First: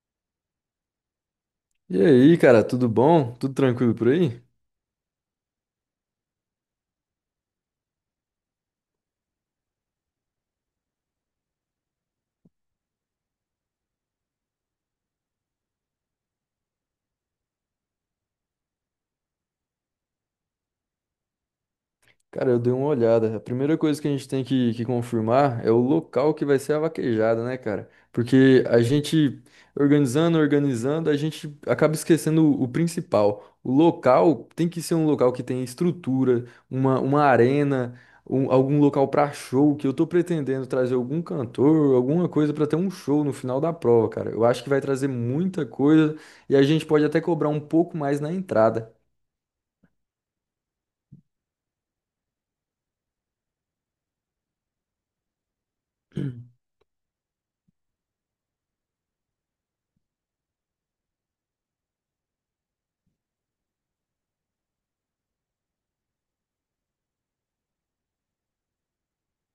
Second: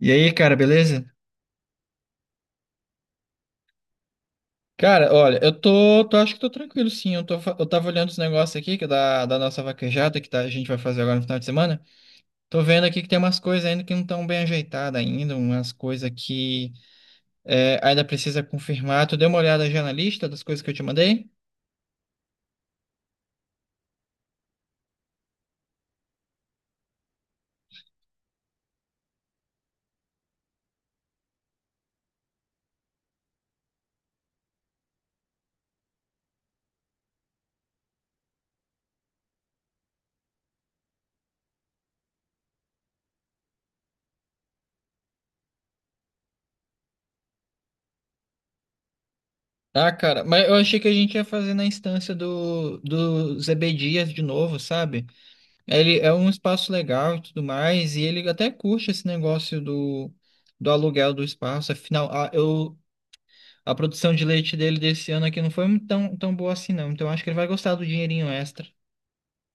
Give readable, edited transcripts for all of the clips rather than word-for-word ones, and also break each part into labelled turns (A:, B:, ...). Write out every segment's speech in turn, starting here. A: E aí, cara, beleza?
B: E aí, cara, tudo bom? Tudo tranquilo por aí?
A: Cara, olha, eu tô acho que tô tranquilo, sim. Eu tava olhando os negócios aqui, que é da nossa vaquejada, a gente vai fazer agora no final de semana. Tô vendo aqui que tem umas coisas ainda que não estão bem ajeitadas ainda, umas coisas que ainda precisa confirmar. Tu deu uma olhada já na lista das coisas que eu te mandei?
B: Cara, eu dei uma olhada. A primeira coisa que a gente tem que confirmar é o local que vai ser a vaquejada, né, cara? Porque a gente organizando, organizando, a gente acaba esquecendo o principal. O local tem que ser um local que tenha estrutura, uma arena, algum local pra show, que eu tô pretendendo trazer algum cantor, alguma coisa pra ter um show no final da prova, cara. Eu acho que vai trazer muita coisa e a gente pode até cobrar um pouco mais na entrada.
A: Ah, cara, mas eu achei que a gente ia fazer na instância do ZB Dias de novo, sabe? Ele é um espaço legal e tudo mais, e ele até curte esse negócio do aluguel do espaço. Afinal, a produção de leite dele desse ano aqui não foi muito tão boa assim, não. Então acho que ele vai gostar do dinheirinho extra.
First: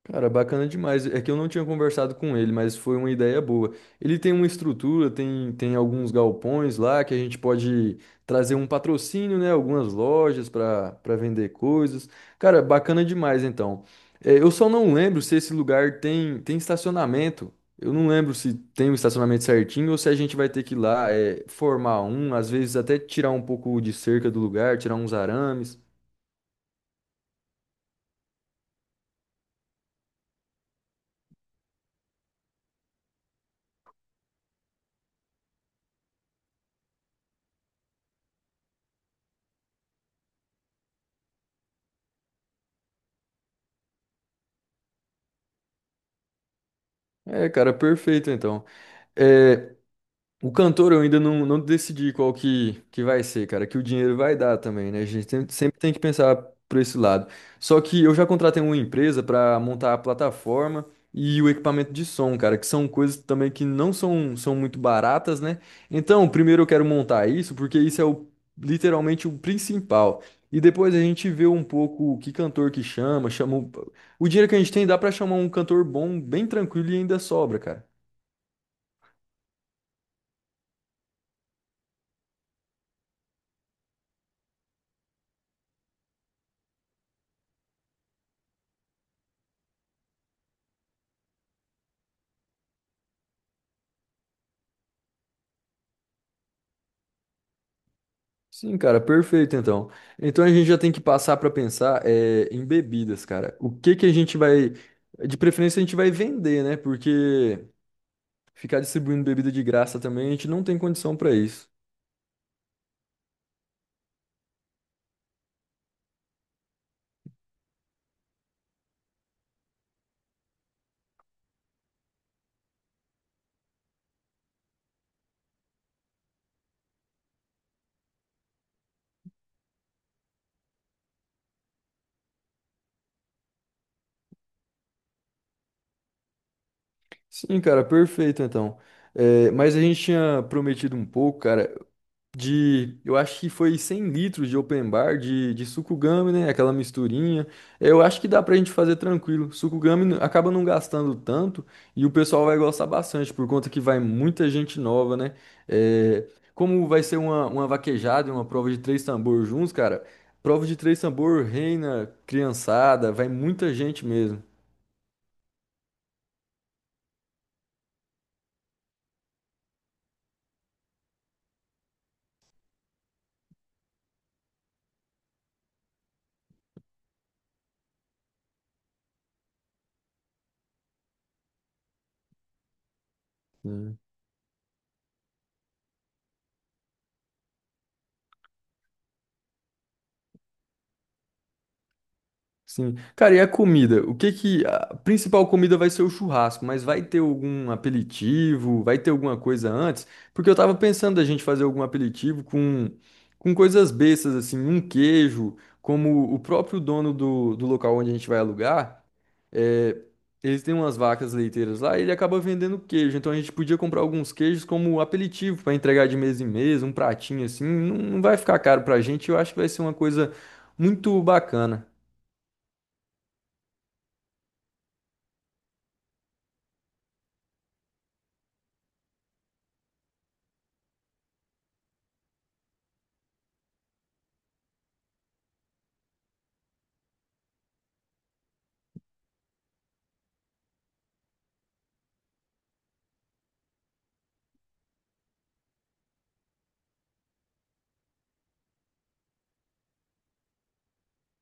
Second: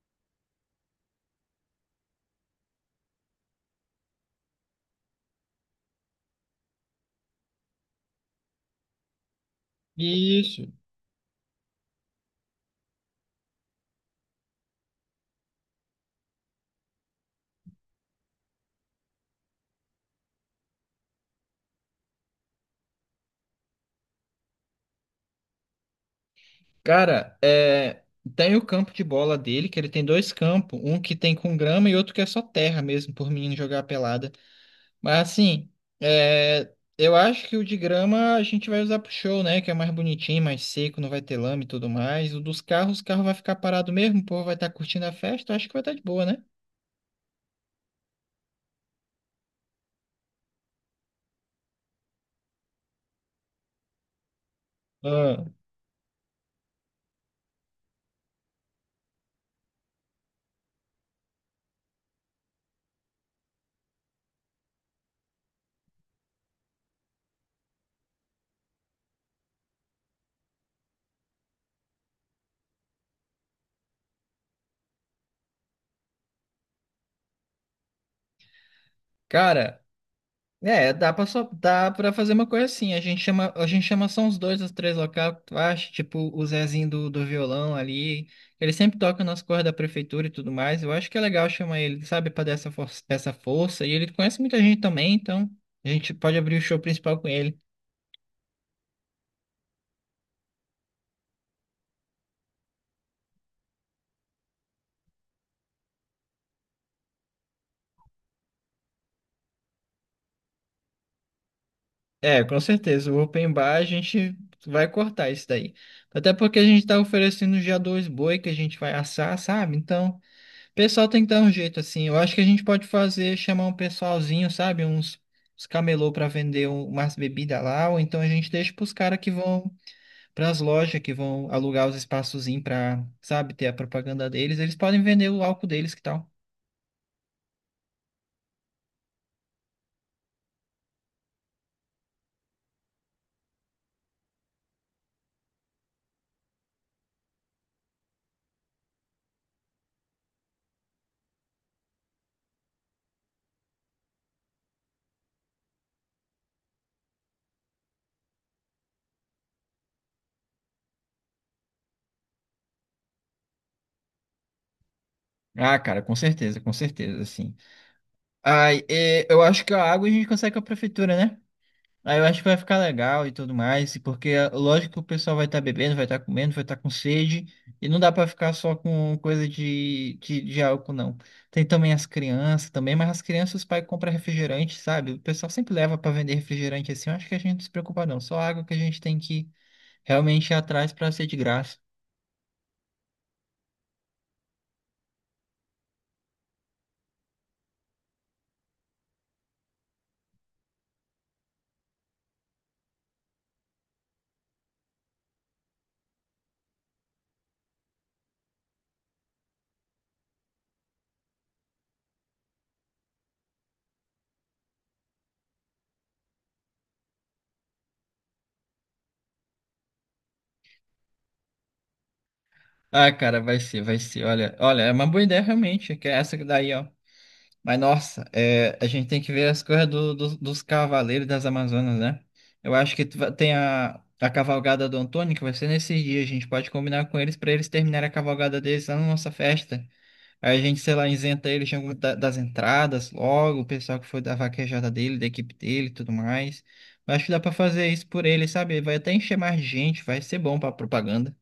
B: Cara, bacana demais. É que eu não tinha conversado com ele, mas foi uma ideia boa. Ele tem uma estrutura, tem alguns galpões lá que a gente pode trazer um patrocínio, né? Algumas lojas
A: Isso.
B: para vender coisas. Cara, bacana demais então. É, eu só não lembro se esse lugar tem estacionamento. Eu não lembro se tem o estacionamento certinho ou se a gente vai ter que ir lá, formar um, às vezes até tirar um pouco de cerca do lugar, tirar uns arames.
A: Cara, é, tem o campo de bola dele, que ele tem dois campos, um que tem com grama e outro que é só terra mesmo, por menino jogar pelada. Mas assim, é, eu acho que o de grama a gente vai usar pro show, né? Que é mais bonitinho, mais seco, não vai ter lama e tudo mais. O dos carros, o carro vai ficar parado mesmo, o povo vai estar curtindo a festa, eu acho que vai estar de boa, né?
B: É, cara, perfeito então. É. O cantor eu ainda não decidi qual que vai ser, cara, que o dinheiro vai dar também, né?
A: Ah.
B: Sempre tem que pensar por esse lado. Só que eu já contratei uma empresa para montar a plataforma e o equipamento de som, cara, que são coisas também que não são muito baratas, né? Então, primeiro eu quero montar isso, porque isso é literalmente o principal. E depois a gente vê um pouco que cantor que chama, o dinheiro que a gente tem dá para chamar um cantor bom, bem tranquilo e ainda sobra, cara.
A: Cara. É, dá pra, só, dá pra fazer uma coisa assim. A gente chama só uns dois ou três locais, tu acha? Tipo, o Zezinho do violão ali. Ele sempre toca nas cordas da prefeitura e tudo mais. Eu acho que é legal chamar ele, sabe, pra dar essa força, essa força. E ele conhece muita gente também, então a gente pode abrir o show principal com ele.
B: Sim, cara, perfeito então. Então a gente já tem que passar para pensar em bebidas, cara. O que que a gente vai, de preferência a gente vai vender, né? Porque ficar distribuindo bebida de graça também a gente não tem condição para isso.
A: É, com certeza. O open bar a gente vai cortar isso daí. Até porque a gente tá oferecendo já dois boi que a gente vai assar, sabe? Então. O pessoal tem que dar um jeito, assim. Eu acho que a gente pode fazer, chamar um pessoalzinho, sabe? Uns camelô para vender umas bebidas lá, ou então a gente deixa pros caras que vão, pras lojas que vão alugar os espaçozinhos pra, sabe, ter a propaganda deles. Eles podem vender o álcool deles, que tal?
B: Sim, cara, perfeito então. É, mas a gente tinha prometido um pouco, cara, eu acho que foi 100 litros de open bar de sucugame, né? Aquela misturinha. Eu acho que dá pra gente fazer tranquilo. Acaba não gastando tanto e o pessoal vai gostar bastante, por conta que vai muita gente nova, né? É, como vai ser uma vaquejada e uma prova de três tambor juntos, cara, prova de três tambor reina criançada, vai muita gente mesmo.
A: Ah, cara, com certeza, sim. Ai, é, eu acho que a água a gente consegue com a prefeitura, né? Aí eu acho que vai ficar legal e tudo mais, e porque é lógico que o pessoal vai estar bebendo, vai estar comendo, vai estar com sede, e não dá para ficar só com coisa de álcool, não. Tem também as crianças também, mas as crianças os pais compram refrigerante, sabe? O pessoal sempre leva para vender refrigerante assim, eu acho que a gente não se preocupa não, só água que a gente tem que realmente ir atrás para ser de graça.
B: Sim. Cara, e a comida? O que que a principal comida vai ser o churrasco, mas vai ter algum aperitivo? Vai ter alguma coisa antes? Porque eu tava pensando a gente fazer algum aperitivo com coisas bestas assim, um queijo, como o próprio dono do local onde a gente vai alugar, é, eles têm umas vacas leiteiras lá, e ele acaba vendendo queijo. Então a gente podia comprar alguns queijos como aperitivo para entregar de mesa em mesa, um pratinho assim, não vai ficar caro pra gente, eu acho que vai ser uma coisa muito bacana.
A: Ah, cara, vai ser, vai ser. Olha, olha, é uma boa ideia realmente, que é essa daí, ó. Mas nossa, é, a gente tem que ver as coisas dos cavaleiros das Amazonas, né? Eu acho que tu vai- tem a cavalgada do Antônio, que vai ser nesse dia. A gente pode combinar com eles para eles terminarem a cavalgada deles lá na nossa festa. Aí a gente, sei lá, isenta eles de das entradas logo, o pessoal que foi da vaquejada dele, da equipe dele e tudo mais. Eu acho que dá para fazer isso por eles, sabe? Vai até encher mais gente, vai ser bom para propaganda.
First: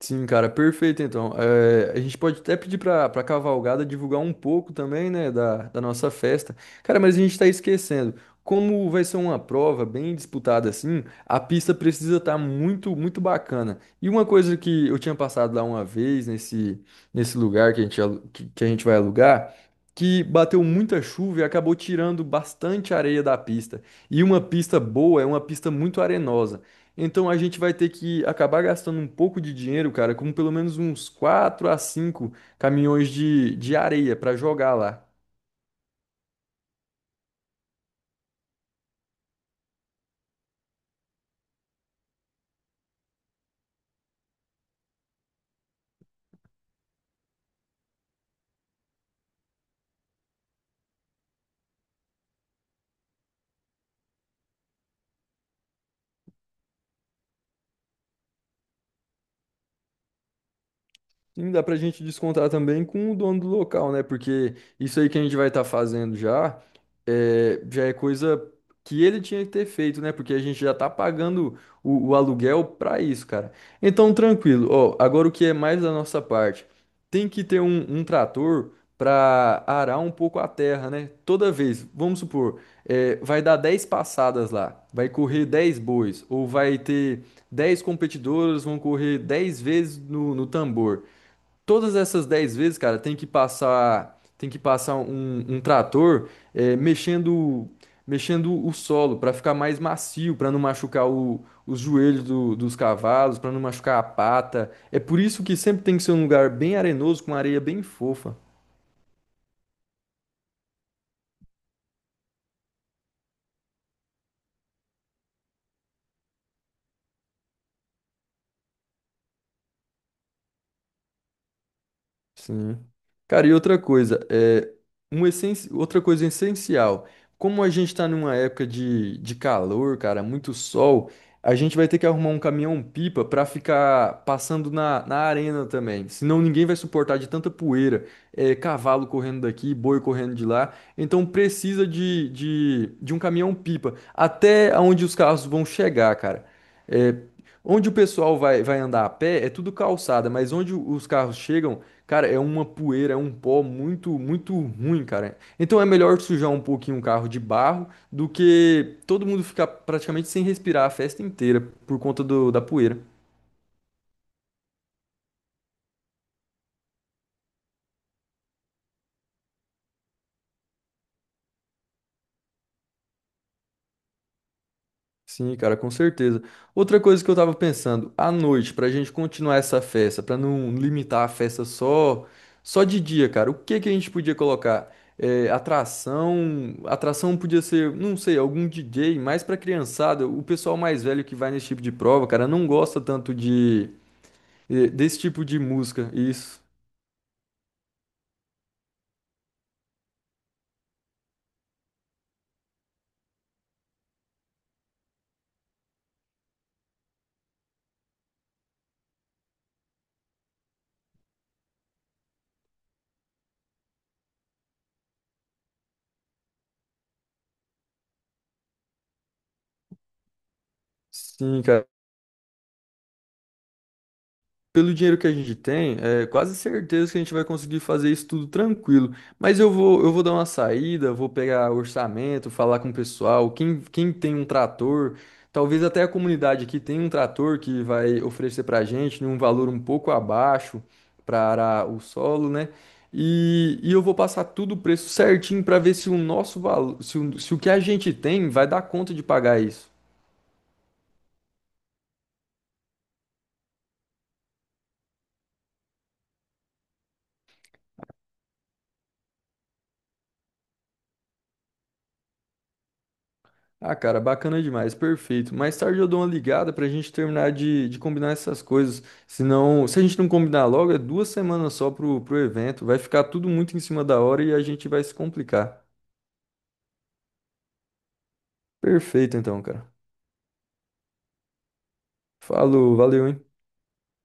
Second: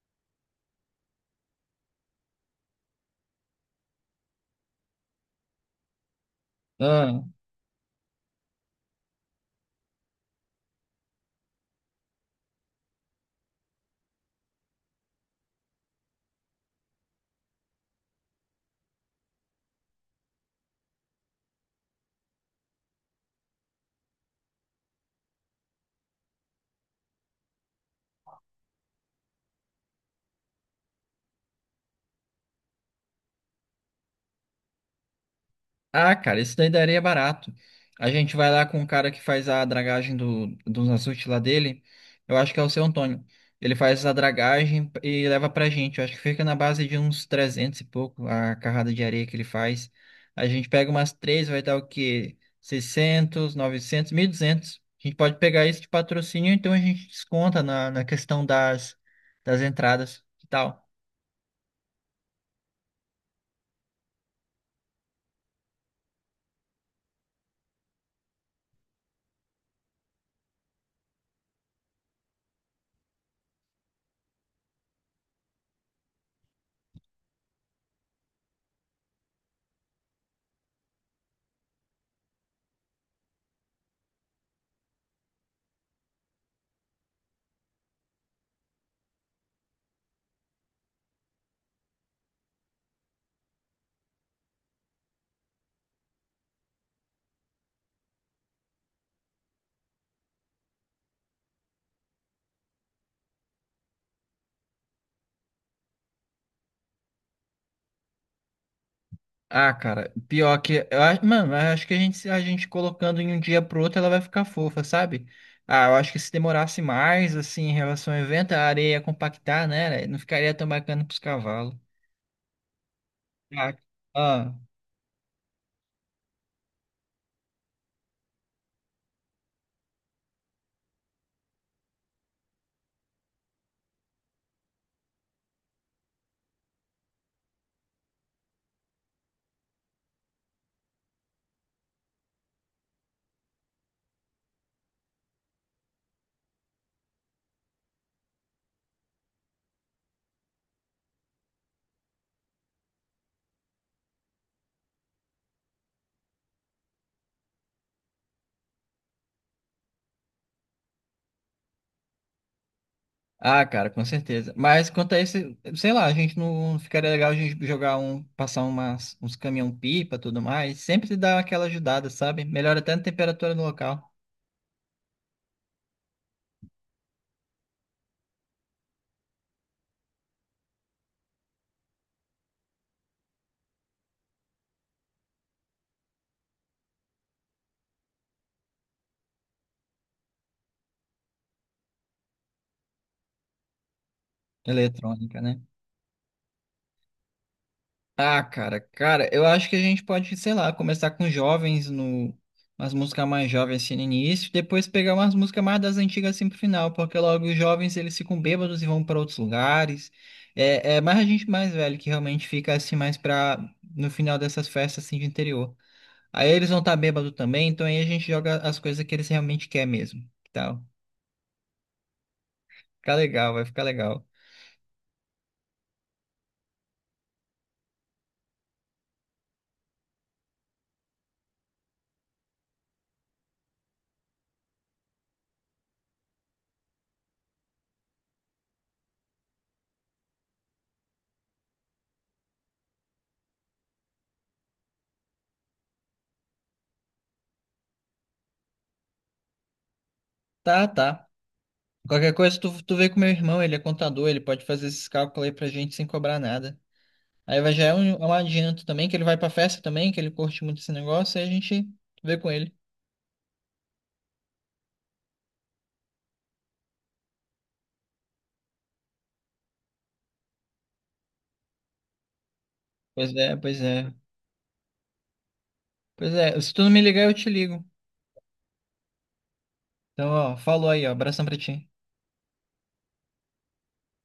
B: Sim, cara, perfeito então. Eh, a gente pode até pedir para Cavalgada divulgar um pouco também, né, da nossa festa. Cara, mas a gente está esquecendo. Como vai ser uma prova bem disputada assim, a pista precisa estar muito, muito bacana. E uma coisa que eu tinha passado lá uma vez, nesse lugar que a gente, alu- que a gente vai alugar, que bateu muita chuva e acabou tirando bastante areia da pista. E uma pista boa é uma pista muito arenosa. Então a gente vai ter que acabar gastando um pouco de dinheiro, cara, com pelo menos uns 4 a 5 caminhões de areia para jogar lá.
A: Ah, cara, isso daí daria barato. A gente vai lá com o cara que faz a dragagem dos açudes lá dele. Eu acho que é o seu Antônio. Ele faz a dragagem e leva pra gente. Eu acho que fica na base de uns 300 e pouco a carrada de areia que ele faz. A gente pega umas três, vai dar o quê? 600, 900, 200. A gente pode pegar isso de patrocínio, então a gente desconta na, na questão das, das entradas. Que tal?
B: Sim, dá pra gente descontar também com o dono do local, né? Porque isso aí que a gente vai estar fazendo já é coisa que ele tinha que ter feito, né? Porque a gente já tá pagando o aluguel pra isso, cara. Então, tranquilo. Ó, agora o que é mais da nossa parte? Tem que ter um trator pra arar um pouco a terra, né? Toda vez, vamos supor, é, vai dar 10 passadas lá, vai correr 10 bois, ou vai ter 10 competidoras, vão correr 10 vezes no tambor todas essas 10 vezes, cara, tem que passar um trator mexendo, mexendo o solo para ficar mais macio, para não machucar os joelhos dos cavalos, para não machucar a pata. É por isso que sempre tem que ser um lugar bem arenoso, com areia bem fofa.
A: Ah, cara, pior que. Eu, acho- mano, eu acho que a gente colocando em um dia pro outro, ela vai ficar fofa, sabe? Ah, eu acho que se demorasse mais, assim, em relação ao evento, a areia ia compactar, né? Não ficaria tão bacana pros cavalos.
B: Sim. Cara, e
A: Ah,
B: outra coisa,
A: ah.
B: outra coisa essencial. Como a gente tá numa época de calor, cara, muito sol, a gente vai ter que arrumar um caminhão-pipa pra ficar passando na, na arena também. Senão ninguém vai suportar de tanta poeira, é, cavalo correndo daqui, boi correndo de lá. Então precisa de um caminhão-pipa até onde os carros vão chegar, cara. É, onde o pessoal vai, vai andar a pé é tudo calçada, mas onde os carros chegam, cara, é uma poeira, é um pó muito, muito ruim, cara. Então é melhor sujar um pouquinho um carro de barro do que todo mundo ficar praticamente sem respirar a festa inteira por conta da poeira.
A: Ah, cara, com certeza. Mas quanto a esse, sei lá, a gente não ficaria legal a gente jogar um, passar uns caminhão pipa, tudo mais. Sempre dá aquela ajudada, sabe? Melhora até a temperatura no local.
B: Sim, cara, com certeza. Outra coisa que eu tava pensando, à noite, pra gente continuar essa festa, pra não limitar a festa só de dia, cara, o que que a gente podia colocar? É, atração, atração podia ser, não sei, algum DJ, mais pra criançada, o pessoal mais velho que vai nesse tipo de prova, cara, não gosta tanto de desse
A: Eletrônica,
B: tipo de
A: né?
B: música. Isso.
A: Ah, cara, eu acho que a gente pode, sei lá, começar com jovens no umas músicas mais jovens assim no início, depois pegar umas músicas mais das antigas assim pro final, porque logo os jovens eles ficam bêbados e vão para outros lugares. É, é mais a gente mais velho que realmente fica assim mais pra no final dessas festas assim de interior. Aí eles vão estar tá bêbado também, então aí a gente joga as coisas que eles realmente quer mesmo, que tal?
B: Sim, cara.
A: Fica legal, vai ficar legal.
B: Pelo dinheiro que a gente tem, é quase certeza que a gente vai conseguir fazer isso tudo tranquilo. Mas eu vou dar uma saída, vou pegar orçamento, falar com o pessoal, quem tem um trator, talvez até a comunidade aqui tenha um trator que vai oferecer pra gente num valor um pouco abaixo para arar o solo, né? E eu vou passar tudo o preço certinho para ver se o nosso valor, se o que a gente tem vai dar conta de pagar isso.
A: Tá, tá. Qualquer coisa tu vê com meu irmão, ele é contador, ele pode fazer esses cálculos aí pra gente sem cobrar nada. Aí vai já é um, adianto também, que ele vai pra festa também, que ele curte muito esse negócio, e a gente vê com ele.
B: Ah, cara, bacana demais, perfeito. Mais tarde eu dou uma ligada pra gente terminar de combinar essas coisas. Senão, se a gente não combinar logo, é 2 semanas só pro evento. Vai ficar
A: Pois
B: tudo
A: é,
B: muito
A: pois
B: em cima
A: é.
B: da hora e a gente vai se complicar.
A: Pois é, se tu não me ligar, eu te ligo.
B: Perfeito, então, cara.
A: Então, ó, falou aí, ó, abração pra ti.
B: Falou, valeu, hein?